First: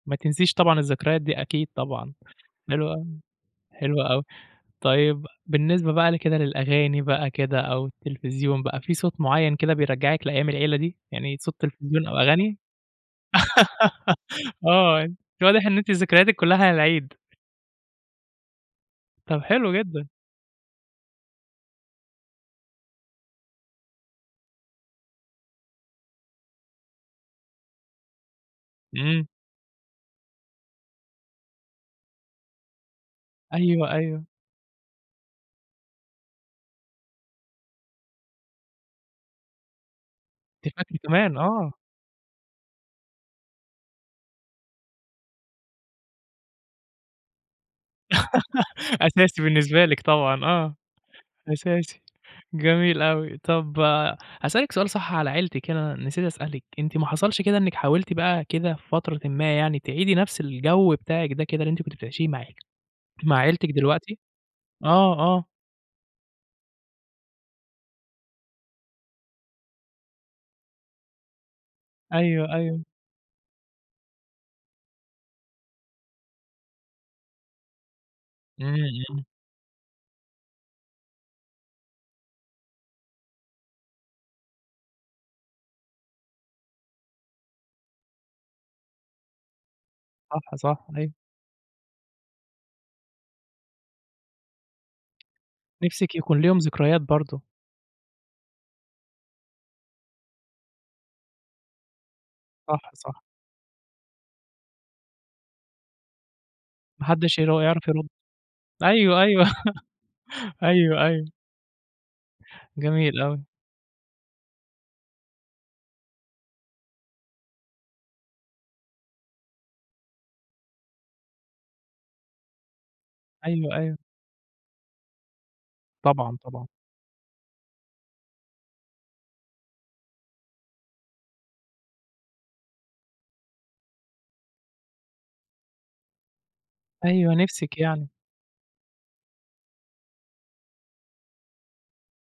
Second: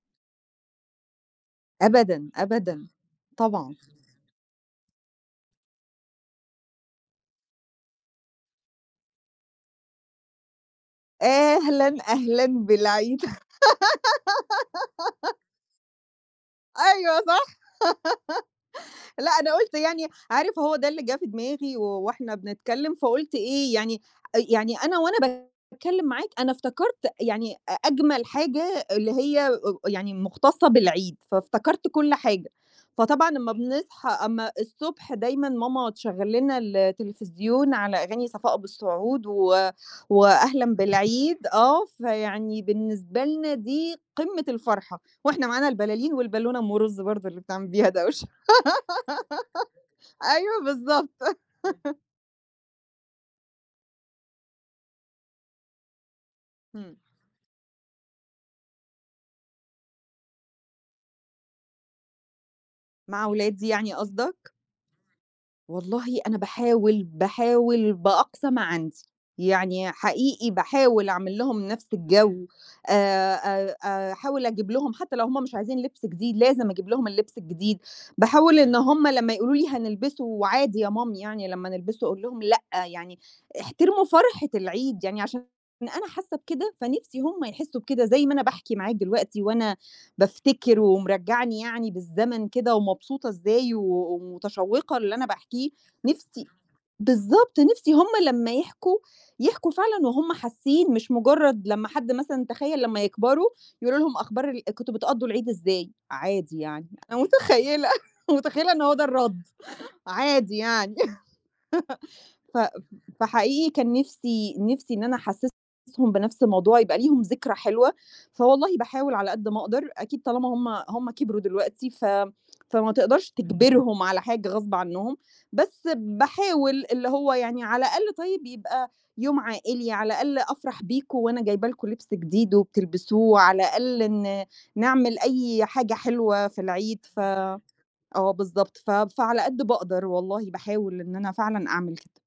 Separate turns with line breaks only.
ما تنسيش طبعًا الذكريات دي، أكيد طبعًا.
أبدًا، أبدًا.
حلوة أوي،
طبعًا.
حلوة أوي. طيب، بالنسبة بقى ل كده للأغاني بقى كده أو التلفزيون بقى، في صوت معيّن كده بيرجّعك لأيام العيلة دي؟ يعني صوت
أهلًا،
تلفزيون أو
أهلًا
أغاني؟
بالعيد.
آه، أنتِ واضح إن أنتِ ذكرياتِك كُلّها على العيد.
أيوه، صح. لأ
طَب
أنا
حلو
قُلت
جدًا.
يعني عارف هو ده اللي جِه في دماغي و وإحنا بنتكلّم فقُلت إيه، يعني آآ يعني أنا وأنا باتكلّم معاك، أنا افتكرت يعني أ أجمل حاجة اللي
إمم.
هي أو يعني مُختصّة بالعيد، فافتكرت كل حاجة، فطبعًا لمّا
أيوه،
بنصحى
أيوه.
أمّا الصبح دايمًا ماما تشغّل لنا التلفزيون على أغاني صفاء أبو السعود و
أنتِ
وأهلًا
فاكرة كمان،
بالعيد
آه.
آه. فيعني بالنسبة لنا دي قِمّة الفرحة وإحنا معانا البلالين والبالونة أم رُز برضه اللي بنعمل بيها دوشة
أساسي بالنسبة لِك طبعًا،
أيوه
آه.
بالضبط.
أساسي، جميل أوي. طَب هاسألِك سؤال صح على عيلتِك هنا، أنا نسيت أسألِك، أنتِ
إمم.
ما حصلش كده إنِّك حاولتِ بقى كده في فترةٍ ما يعني، تعيدي نَفْس الجَو بتاعِك ده كده اللي أنتِ كنتِ بتعيشيه مع
مع
مع
ولادي
عيلتِك
يعني
دلوقتي؟
قصدك؟
آه، آه.
والله أنا باحاول، باحاول بأقصى ما عندي، يعني حقيقي باحاول أعمل لهُم نَفْس الجَو،
أيوه، أيوه.
آآ، آآ أحاول أجييب لهُم حتّى لو هم مش عايزين لبْس جديد لازم أجيب لهُم اللبس الجديد، باحاول
إمم،
إن هم
إمم.
لمّا يقولوا لي: "هنلبسه وعادي يا مامي يعني لمّا نلبسه." أقول لهم: "لأ، يعني احترموا فرحة العيد." يعني عشان أنا حاسّة بكده، فنِفْسِي هم يحسّوا بكده زي ما أنا باحكِي معاك دلوقتي وأنا
صح،
بافتكر
صح، أيوه.
ومرجّعني يعني بالزمن كده ومبسوطة إزاي و ومتشوّقة اللي أنا باحكيه،
نِفْسِك يكون
نِفْسي
ليهم ذكريات برضه.
بالضبط. نِفْسي هم لمّا يحكوا، يحكوا فعلًا وهُم حاسّين، مش مُجرّد لمّا حد مثلًا تخيّل
صح،
لمّا
صح.
يكبروا، يقولوا لهم أخبار ال كنتم بتقضّوا العيد إزاي؟ عادي يعني،
ما
أنا
حدّش اللي هو
متخيّلة،
يعرف يرُد.
متخيّلة إن هو ده
أيوه،
الرَد،
أيوه.
عادي يعني.
أيوه، أيوه.
ف ف ف
جميل
ف
أوي.
فحقيقي كان نِفْسي نِفْسي إن أنا أحسِّسهم بنَفْس الموضوع، يبقى ليهم ذكرى حلوة، فوالله باحاول على قد ما أقدر، أكيد طالمّا هم هم كبروا دلوقتي ف فما تقدرش
أيوه، أيوه.
تجبرهم على حاجة غصب عنّهم، بس
طبعًا، طبعًا.
باحاول، اللي هو يعني على الأقل طيب يبقى يوم عائلي، على الأقل أفرح بيكم وأنا جايبة لكم لبْس جديد وبتلبسوه، على الأقَل ن نعمل أي حاجة حلوة في العيد ف
أيوه، نِفْسِك يعني.
آه، بالضبط. ف فعلى قد باقدر والله، باحاول إن أنا فعلًا أعمل كده.